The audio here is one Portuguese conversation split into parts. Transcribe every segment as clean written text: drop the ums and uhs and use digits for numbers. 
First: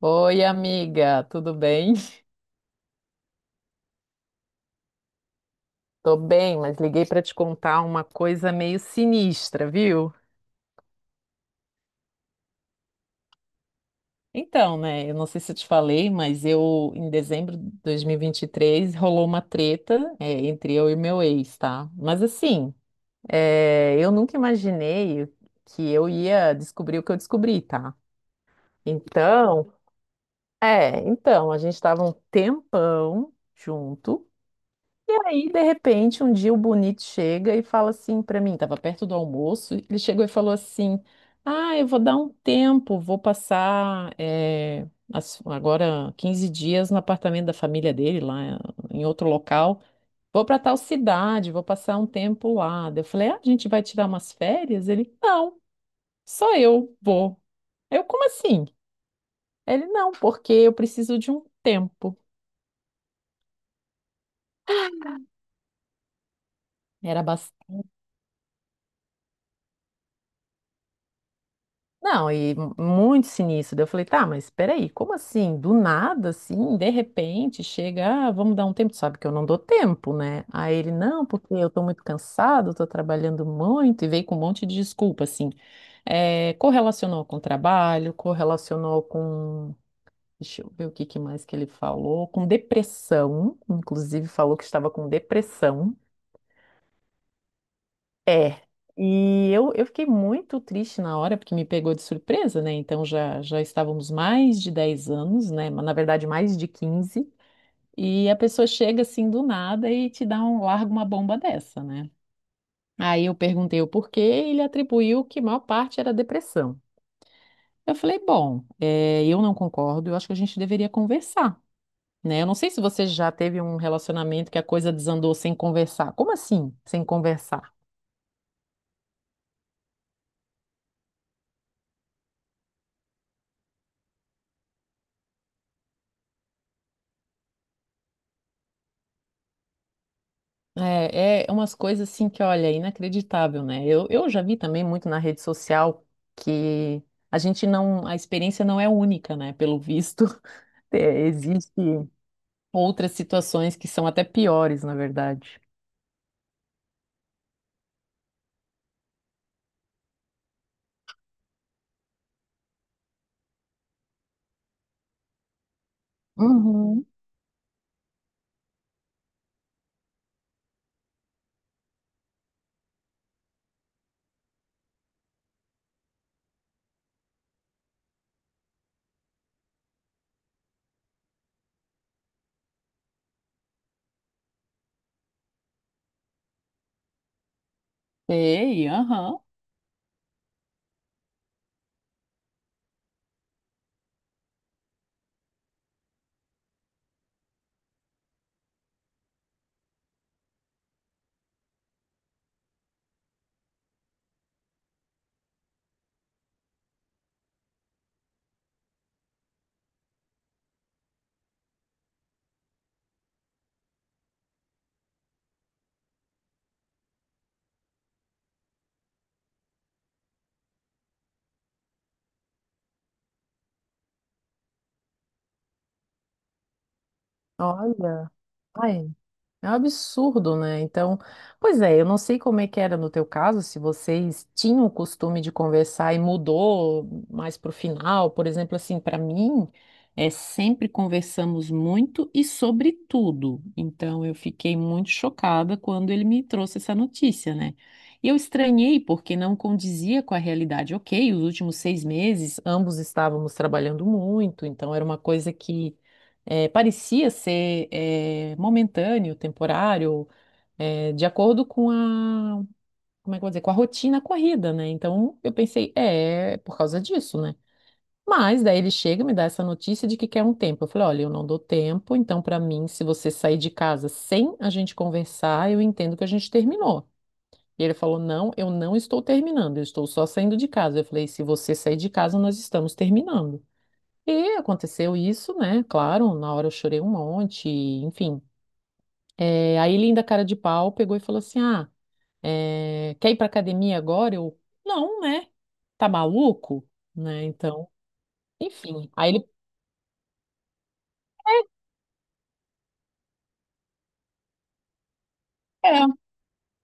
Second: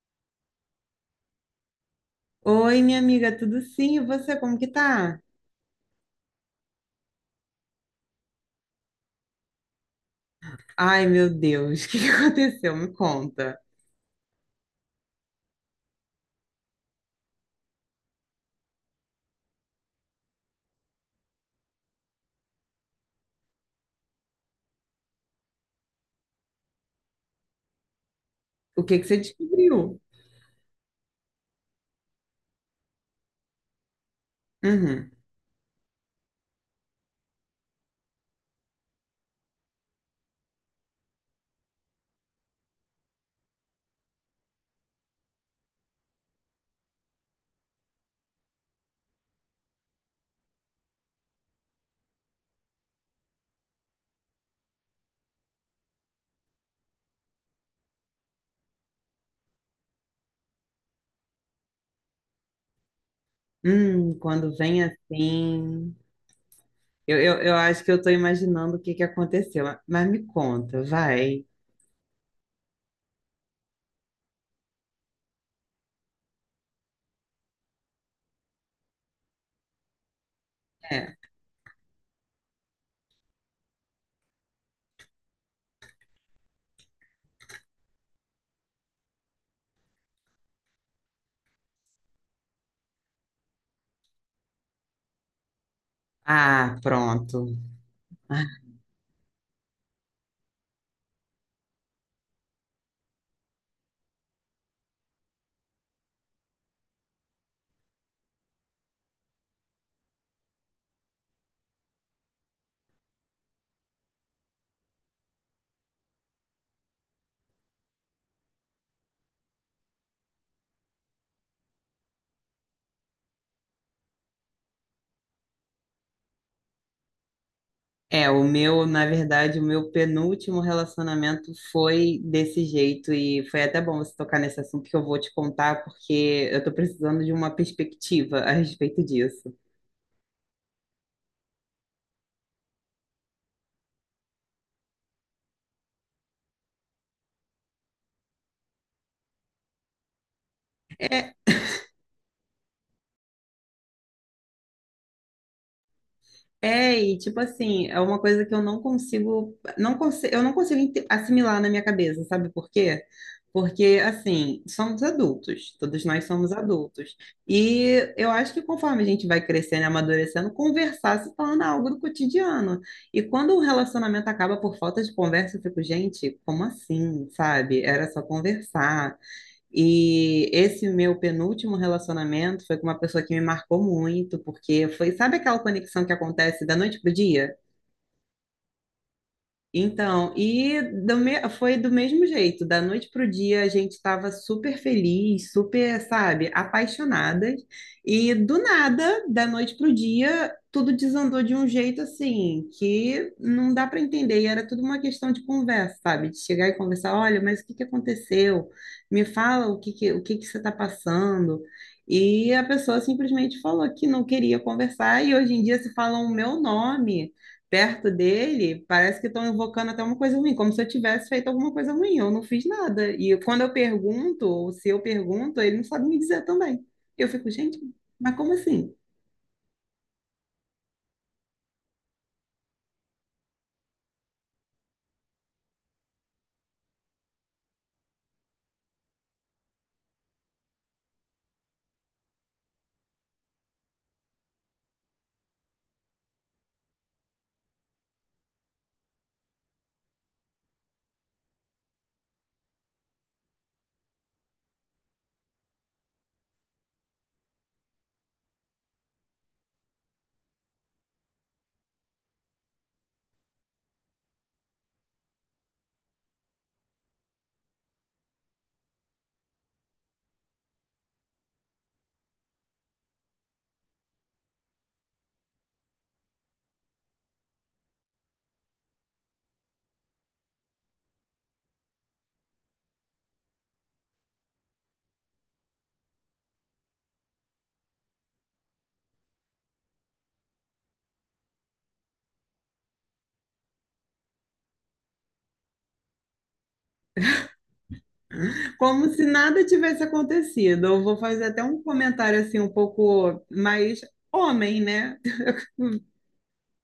Oi, amiga, tudo bem? Oi, minha amiga, tudo sim? E você, como que tá? Tô bem, mas liguei para te contar uma coisa meio sinistra, viu? Ai, meu Deus, o que que aconteceu? Me conta. Então, né, eu não sei se eu te falei, mas eu, em dezembro de dois mil e vinte e três rolou uma treta, entre eu e meu ex, tá? Mas assim, eu nunca imaginei que eu ia descobrir o que eu descobri, tá? O que que você Então, descobriu? A gente estava um tempão junto. Uhum. E aí, de repente, um dia o Bonito chega e fala assim pra mim, tava perto do almoço, ele chegou e falou assim: Ah, eu vou dar um tempo, vou passar agora 15 dias no apartamento da família dele, lá em outro local. Vou pra tal cidade, vou passar um tempo lá. Daí eu falei: Ah, a gente vai tirar umas férias? Ele: Não, só eu vou. Eu, como assim? Ele: Não, porque eu preciso de um tempo. Quando vem assim... Eu, Era eu, eu bastante. acho que eu tô imaginando o que que aconteceu, mas me conta, vai. Não, e muito sinistro. Daí eu falei, tá, mas peraí, como assim? Do nada, assim, de repente, chega, ah, vamos dar um tempo. Tu sabe que eu não dou tempo, né? Aí ele, não, É. porque eu tô muito cansado, tô trabalhando muito, e veio com um monte de desculpa, assim. É, correlacionou com o trabalho, correlacionou com. Deixa eu ver o que que mais que ele falou. Com depressão, inclusive falou que estava com depressão. Ah, pronto. É, e eu fiquei muito triste na hora, porque me pegou de surpresa, né? Então já, já estávamos mais de 10 anos, né? Mas, na verdade, mais de 15. E a pessoa chega assim do nada e te dá um, larga uma bomba dessa, né? Aí eu perguntei o porquê, e ele atribuiu que a maior parte era depressão. Eu falei, bom, é, eu não concordo, eu acho que a gente deveria conversar, né? Eu não sei se você já teve um relacionamento que a coisa desandou sem conversar. Como assim, sem conversar? É, o meu, na verdade, o meu penúltimo relacionamento foi desse jeito e foi até bom você tocar nesse assunto que eu vou te contar porque eu tô precisando de uma perspectiva a respeito disso. É, é umas coisas assim que, olha, é inacreditável, né? Eu já vi também muito na rede social que a gente não, a experiência não é única, né? Pelo visto, é, É, existe outras situações que são até piores, na verdade. é, e tipo assim, é uma coisa que eu não consigo assimilar na minha cabeça, sabe por quê? Porque, assim, somos adultos, todos nós somos Uhum. adultos. E eu acho que conforme a gente vai crescendo e amadurecendo, conversar se torna algo do cotidiano. E quando um relacionamento acaba por falta de conversa, eu fico, gente, como assim, sabe? Era só conversar. E esse meu penúltimo relacionamento foi com uma pessoa que me marcou muito, porque foi, sabe aquela conexão que acontece da noite pro dia? Sei, aham. Então, e foi do mesmo jeito, da noite para o dia a gente estava super feliz, super, sabe, apaixonadas, e do nada, da noite para o dia, tudo desandou de um jeito assim, que não dá para entender, e era tudo uma questão de conversa, sabe, de chegar e conversar, olha, mas o que que aconteceu? Me fala o que que você está passando? E a pessoa simplesmente falou que não queria conversar, e hoje em dia se falam o meu nome perto dele, parece que estão invocando até uma coisa ruim, como se eu tivesse feito alguma coisa ruim. Eu não fiz nada. E quando eu pergunto, ou se eu pergunto, ele não sabe me dizer também. Eu fico, gente, Olha. mas como assim? Ai, é um absurdo, né? Então, pois é, eu não sei como é que era no teu caso, se vocês tinham o costume de conversar e mudou mais pro final, por exemplo, assim, para mim, é sempre conversamos muito e sobre tudo. Então, eu fiquei muito chocada quando ele me trouxe essa notícia, né? E eu estranhei porque não condizia com a realidade. Ok, os últimos 6 meses, ambos estávamos trabalhando muito, então era uma coisa que parecia ser momentâneo, temporário, de acordo com a, como é que eu vou dizer, com a rotina corrida, né? Então eu pensei, é, é por causa disso, né? Mas daí ele chega e me dá essa notícia de que quer um tempo. Eu falei, olha, eu não dou tempo, então para mim, se você sair de casa sem a gente conversar, eu entendo que a gente terminou. E ele falou, não, eu não estou terminando, eu estou só saindo de casa. Eu falei, se você sair de casa, nós estamos terminando. E aconteceu isso, né? Claro, na hora eu chorei um monte, enfim. É, aí ele, ainda cara de pau, pegou e falou assim: Ah, é, quer ir pra academia agora? Eu, não, né? Tá maluco? Né? Então, Como enfim. se Aí ele, nada tivesse acontecido. Eu vou fazer até um comentário assim, um pouco mais homem, né? é.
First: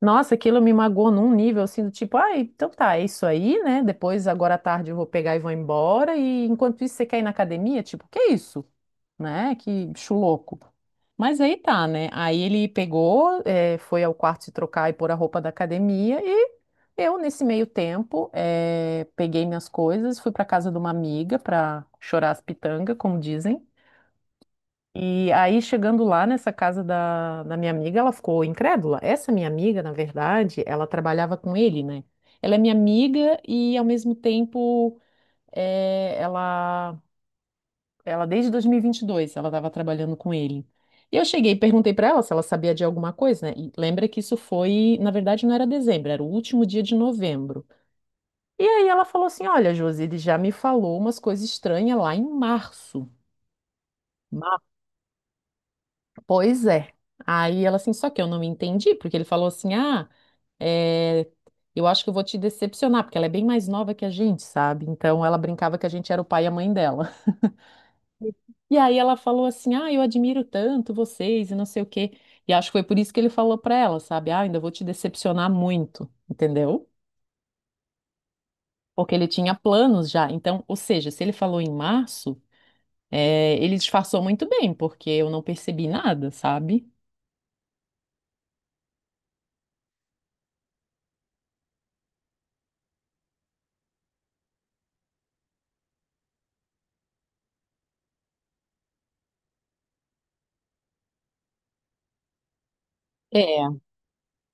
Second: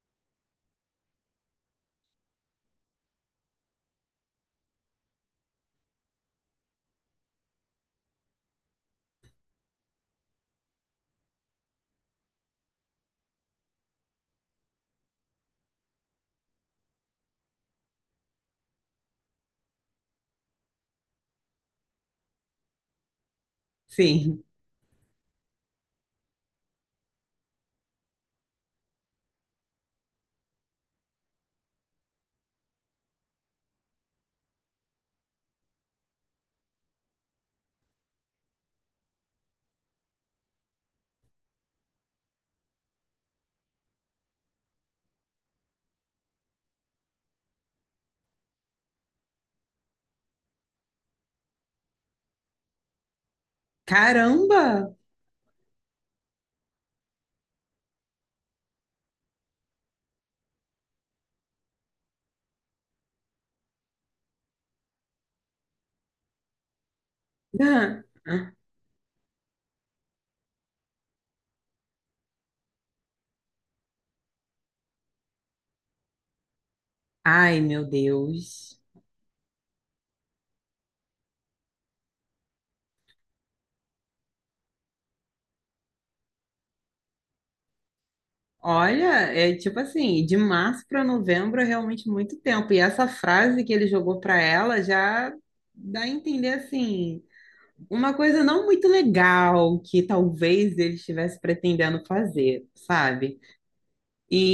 Nossa, aquilo me magoou num nível assim do tipo: Ah, então tá, é isso aí, né? Depois, agora à tarde, eu vou pegar e vou embora. E enquanto isso, você quer ir na academia? Tipo, que isso? Né? Que bicho louco. Mas aí tá, né? Aí ele pegou, foi ao quarto se trocar e pôr a roupa da academia e eu, nesse meio tempo, peguei minhas coisas, fui para casa de uma amiga para chorar as pitangas, como dizem. Sim. E aí, chegando lá nessa casa da minha amiga, ela ficou incrédula. Essa minha amiga, na verdade, ela trabalhava com ele, né? Ela é minha amiga e, ao mesmo tempo, eh, ela ela desde 2022, ela estava trabalhando com ele. E eu cheguei e perguntei para ela se ela sabia de alguma coisa, né? E lembra que isso foi, na verdade, não era dezembro, era o último dia de novembro. E aí ela falou assim: Olha, Josi, ele já me falou umas coisas estranhas lá em março. Ma- Caramba! Pois é. Aí ela assim, só que eu não me entendi, porque ele falou assim: Ah, é, eu acho que eu vou te decepcionar, porque ela é bem mais nova que a gente, sabe? Então ela brincava que a gente era o pai e a mãe dela. E aí ela falou assim: "Ah, eu admiro tanto vocês e não sei o quê". E acho que foi por isso que ele falou pra ela, sabe? "Ah, ainda vou te decepcionar muito", entendeu? Ai, meu Deus. Porque ele tinha planos já. Então, ou seja, se ele falou em março, ele disfarçou muito bem, porque eu não percebi nada, sabe? Olha, é tipo assim, de março para novembro é realmente muito tempo. E essa frase que ele jogou para ela já dá a entender assim, uma coisa não muito legal que talvez ele estivesse pretendendo fazer, sabe? É,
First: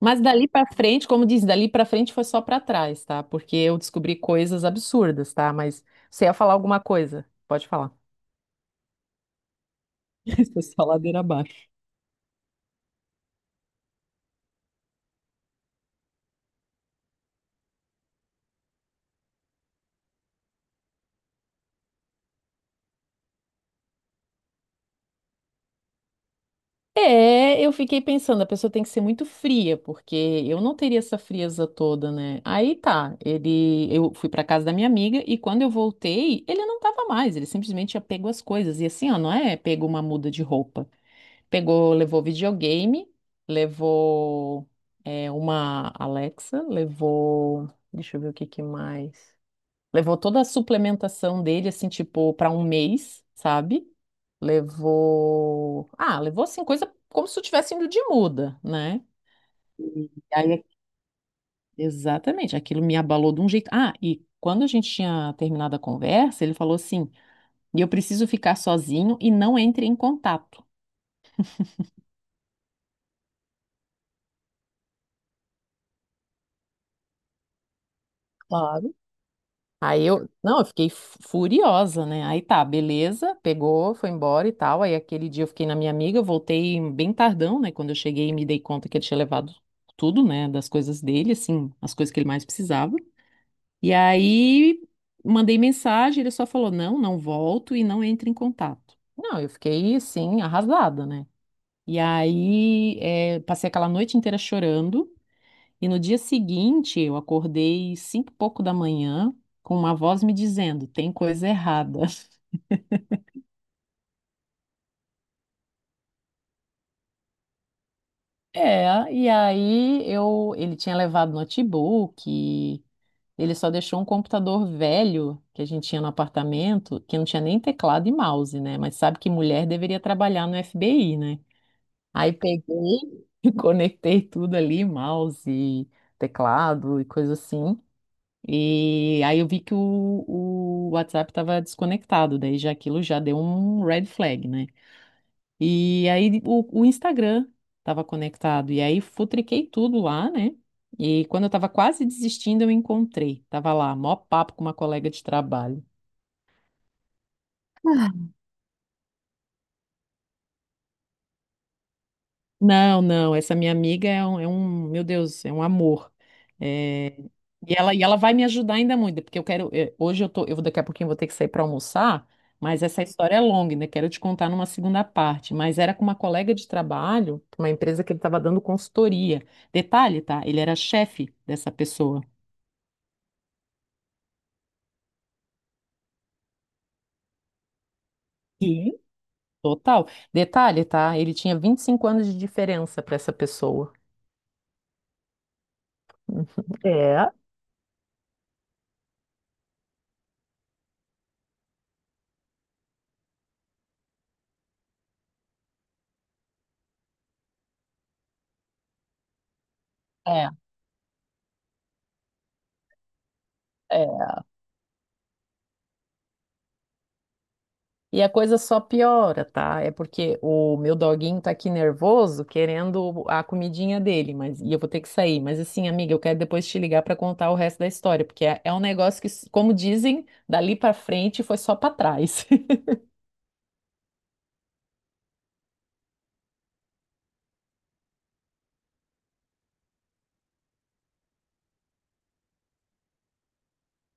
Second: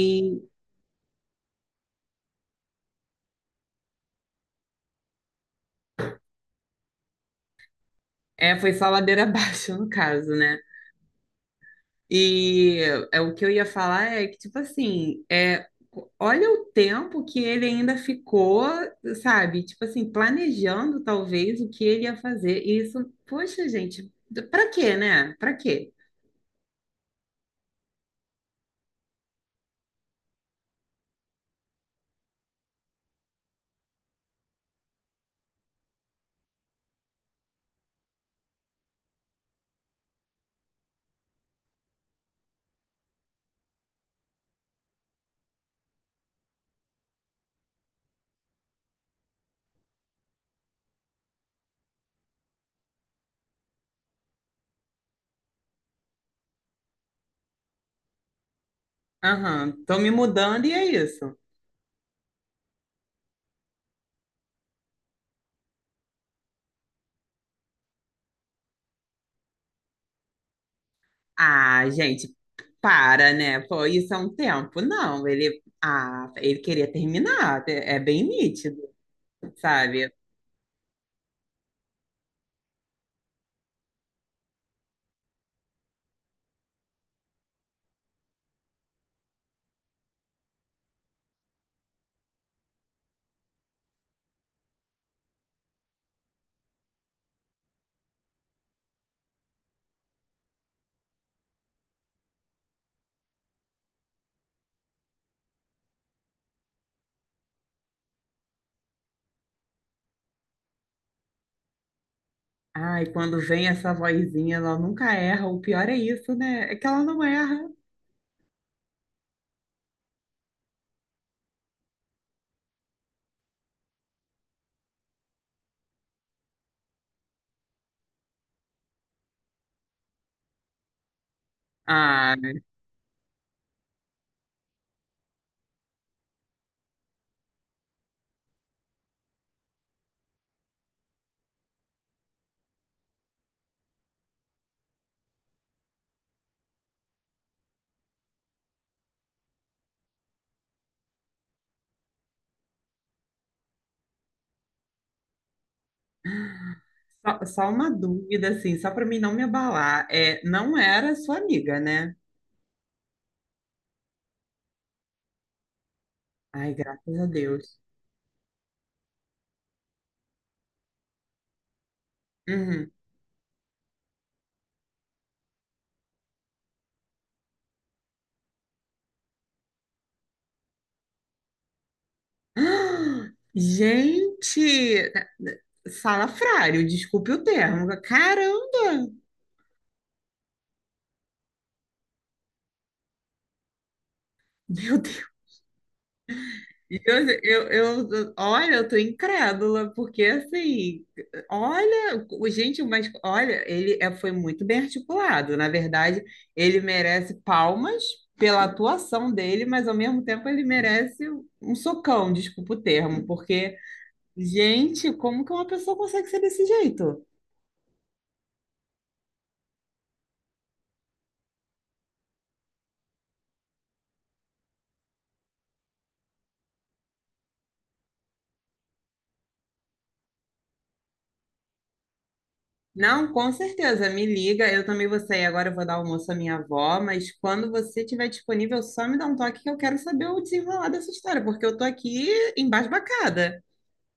mas dali pra frente, como diz, dali pra frente foi só pra trás, tá? Porque eu descobri coisas absurdas, tá? Mas você ia falar alguma coisa? Pode falar. é, foi só ladeira abaixo no caso, né? Foi só ladeira abaixo. E é, o que eu ia falar é que, tipo assim, é, olha o tempo que ele ainda ficou, sabe? Tipo assim, planejando talvez o que ele ia fazer. E isso, poxa, gente, pra quê, né? Pra quê? É, eu fiquei pensando, a pessoa tem que ser muito fria, porque eu não teria essa frieza toda, né? Aí tá, ele, eu fui pra casa da minha amiga e quando eu voltei, ele não tava mais, ele simplesmente tinha pego as coisas. E assim, ó, não é pegou uma muda de roupa. Pegou, levou videogame, levou uma Alexa, levou, deixa eu ver o que que mais. Levou toda a suplementação dele, assim, tipo, para um mês, sabe? Levou. Ah, levou, assim, coisa como se eu tivesse indo de muda, né? Aham, tô me E aí, mudando e é isso. exatamente, aquilo me abalou de um jeito. Ah, e quando a gente tinha terminado a conversa, ele falou assim: e eu preciso ficar sozinho e não entre em contato. Ah, gente, para, né? Pô, isso é um tempo. Não, ele, ah, ele queria terminar, é bem nítido, Aí sabe? eu, não, eu fiquei furiosa, né? Aí tá, beleza, pegou, foi embora e tal. Aí aquele dia eu fiquei na minha amiga, voltei bem tardão, né? Quando eu cheguei, me dei conta que ele tinha levado tudo, né? Das coisas dele, assim, as coisas que ele mais precisava. E aí mandei mensagem, ele só falou: não, não volto e não entre em contato. Não, eu fiquei assim, arrasada, né? E aí passei aquela noite inteira chorando. E no dia seguinte, eu acordei cinco e pouco da manhã com uma voz me dizendo, tem coisa errada. Ai, quando vem essa vozinha, ela nunca erra. O pior é isso, né? É que ela não erra. É, e aí eu, ele tinha levado notebook, e ele só deixou um computador velho que a gente tinha no apartamento, que não tinha nem teclado e mouse, né? Mas sabe que mulher deveria trabalhar no FBI, né? Aí Ah, peguei, conectei tudo ali, mouse, teclado e coisa assim, e aí eu vi que o WhatsApp estava desconectado, daí já aquilo já deu um red flag, né? E aí o Instagram estava conectado, e aí futriquei tudo lá, né? E quando eu estava quase desistindo, eu encontrei. Tava lá, mó papo com uma colega de trabalho. só uma dúvida, assim, só para mim não me abalar. É, não era sua amiga, né? Não, não, essa minha amiga é meu Deus, é um amor. Ai, É, graças a Deus. E ela vai me ajudar ainda muito, porque eu quero, hoje eu tô, daqui a pouquinho eu vou ter que sair para almoçar, mas Uhum. essa história é longa, ainda quero te contar numa segunda parte, mas era com uma colega de trabalho, uma empresa que ele estava dando consultoria. Detalhe, tá? Ele era chefe dessa pessoa. Ah, gente, salafrário, desculpe o termo. Sim. Caramba! Total. Detalhe, tá? Ele tinha 25 anos de diferença para essa pessoa. Meu... E eu, É. Olha, eu tô incrédula, porque assim, olha, gente, mas olha, foi muito bem articulado. Na verdade, ele merece palmas pela atuação dele, mas ao mesmo tempo É, ele merece um socão, desculpa o termo, porque, é. gente, como que uma pessoa consegue ser desse jeito? E a coisa só piora, tá? É porque o meu doguinho tá aqui nervoso, querendo a comidinha dele, mas e eu vou ter que sair. Mas assim, amiga, eu quero depois te ligar para contar o resto da história, porque é, é um negócio que, como dizem, dali para frente foi só para trás. Não, com certeza, me liga. Eu também vou sair agora, eu vou dar almoço à minha avó, mas quando você estiver disponível, só me dá um toque que eu quero saber o desenrolar dessa história, porque eu tô aqui embasbacada.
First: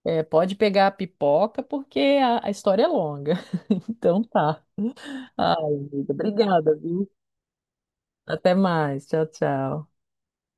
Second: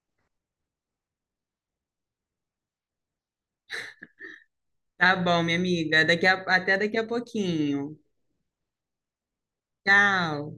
É, pode pegar a pipoca, porque a história é longa. Então tá. Tá bom, Ai, minha amiga. amiga, obrigada, Até daqui a viu? pouquinho. Até mais. Tchau, tchau. Tchau.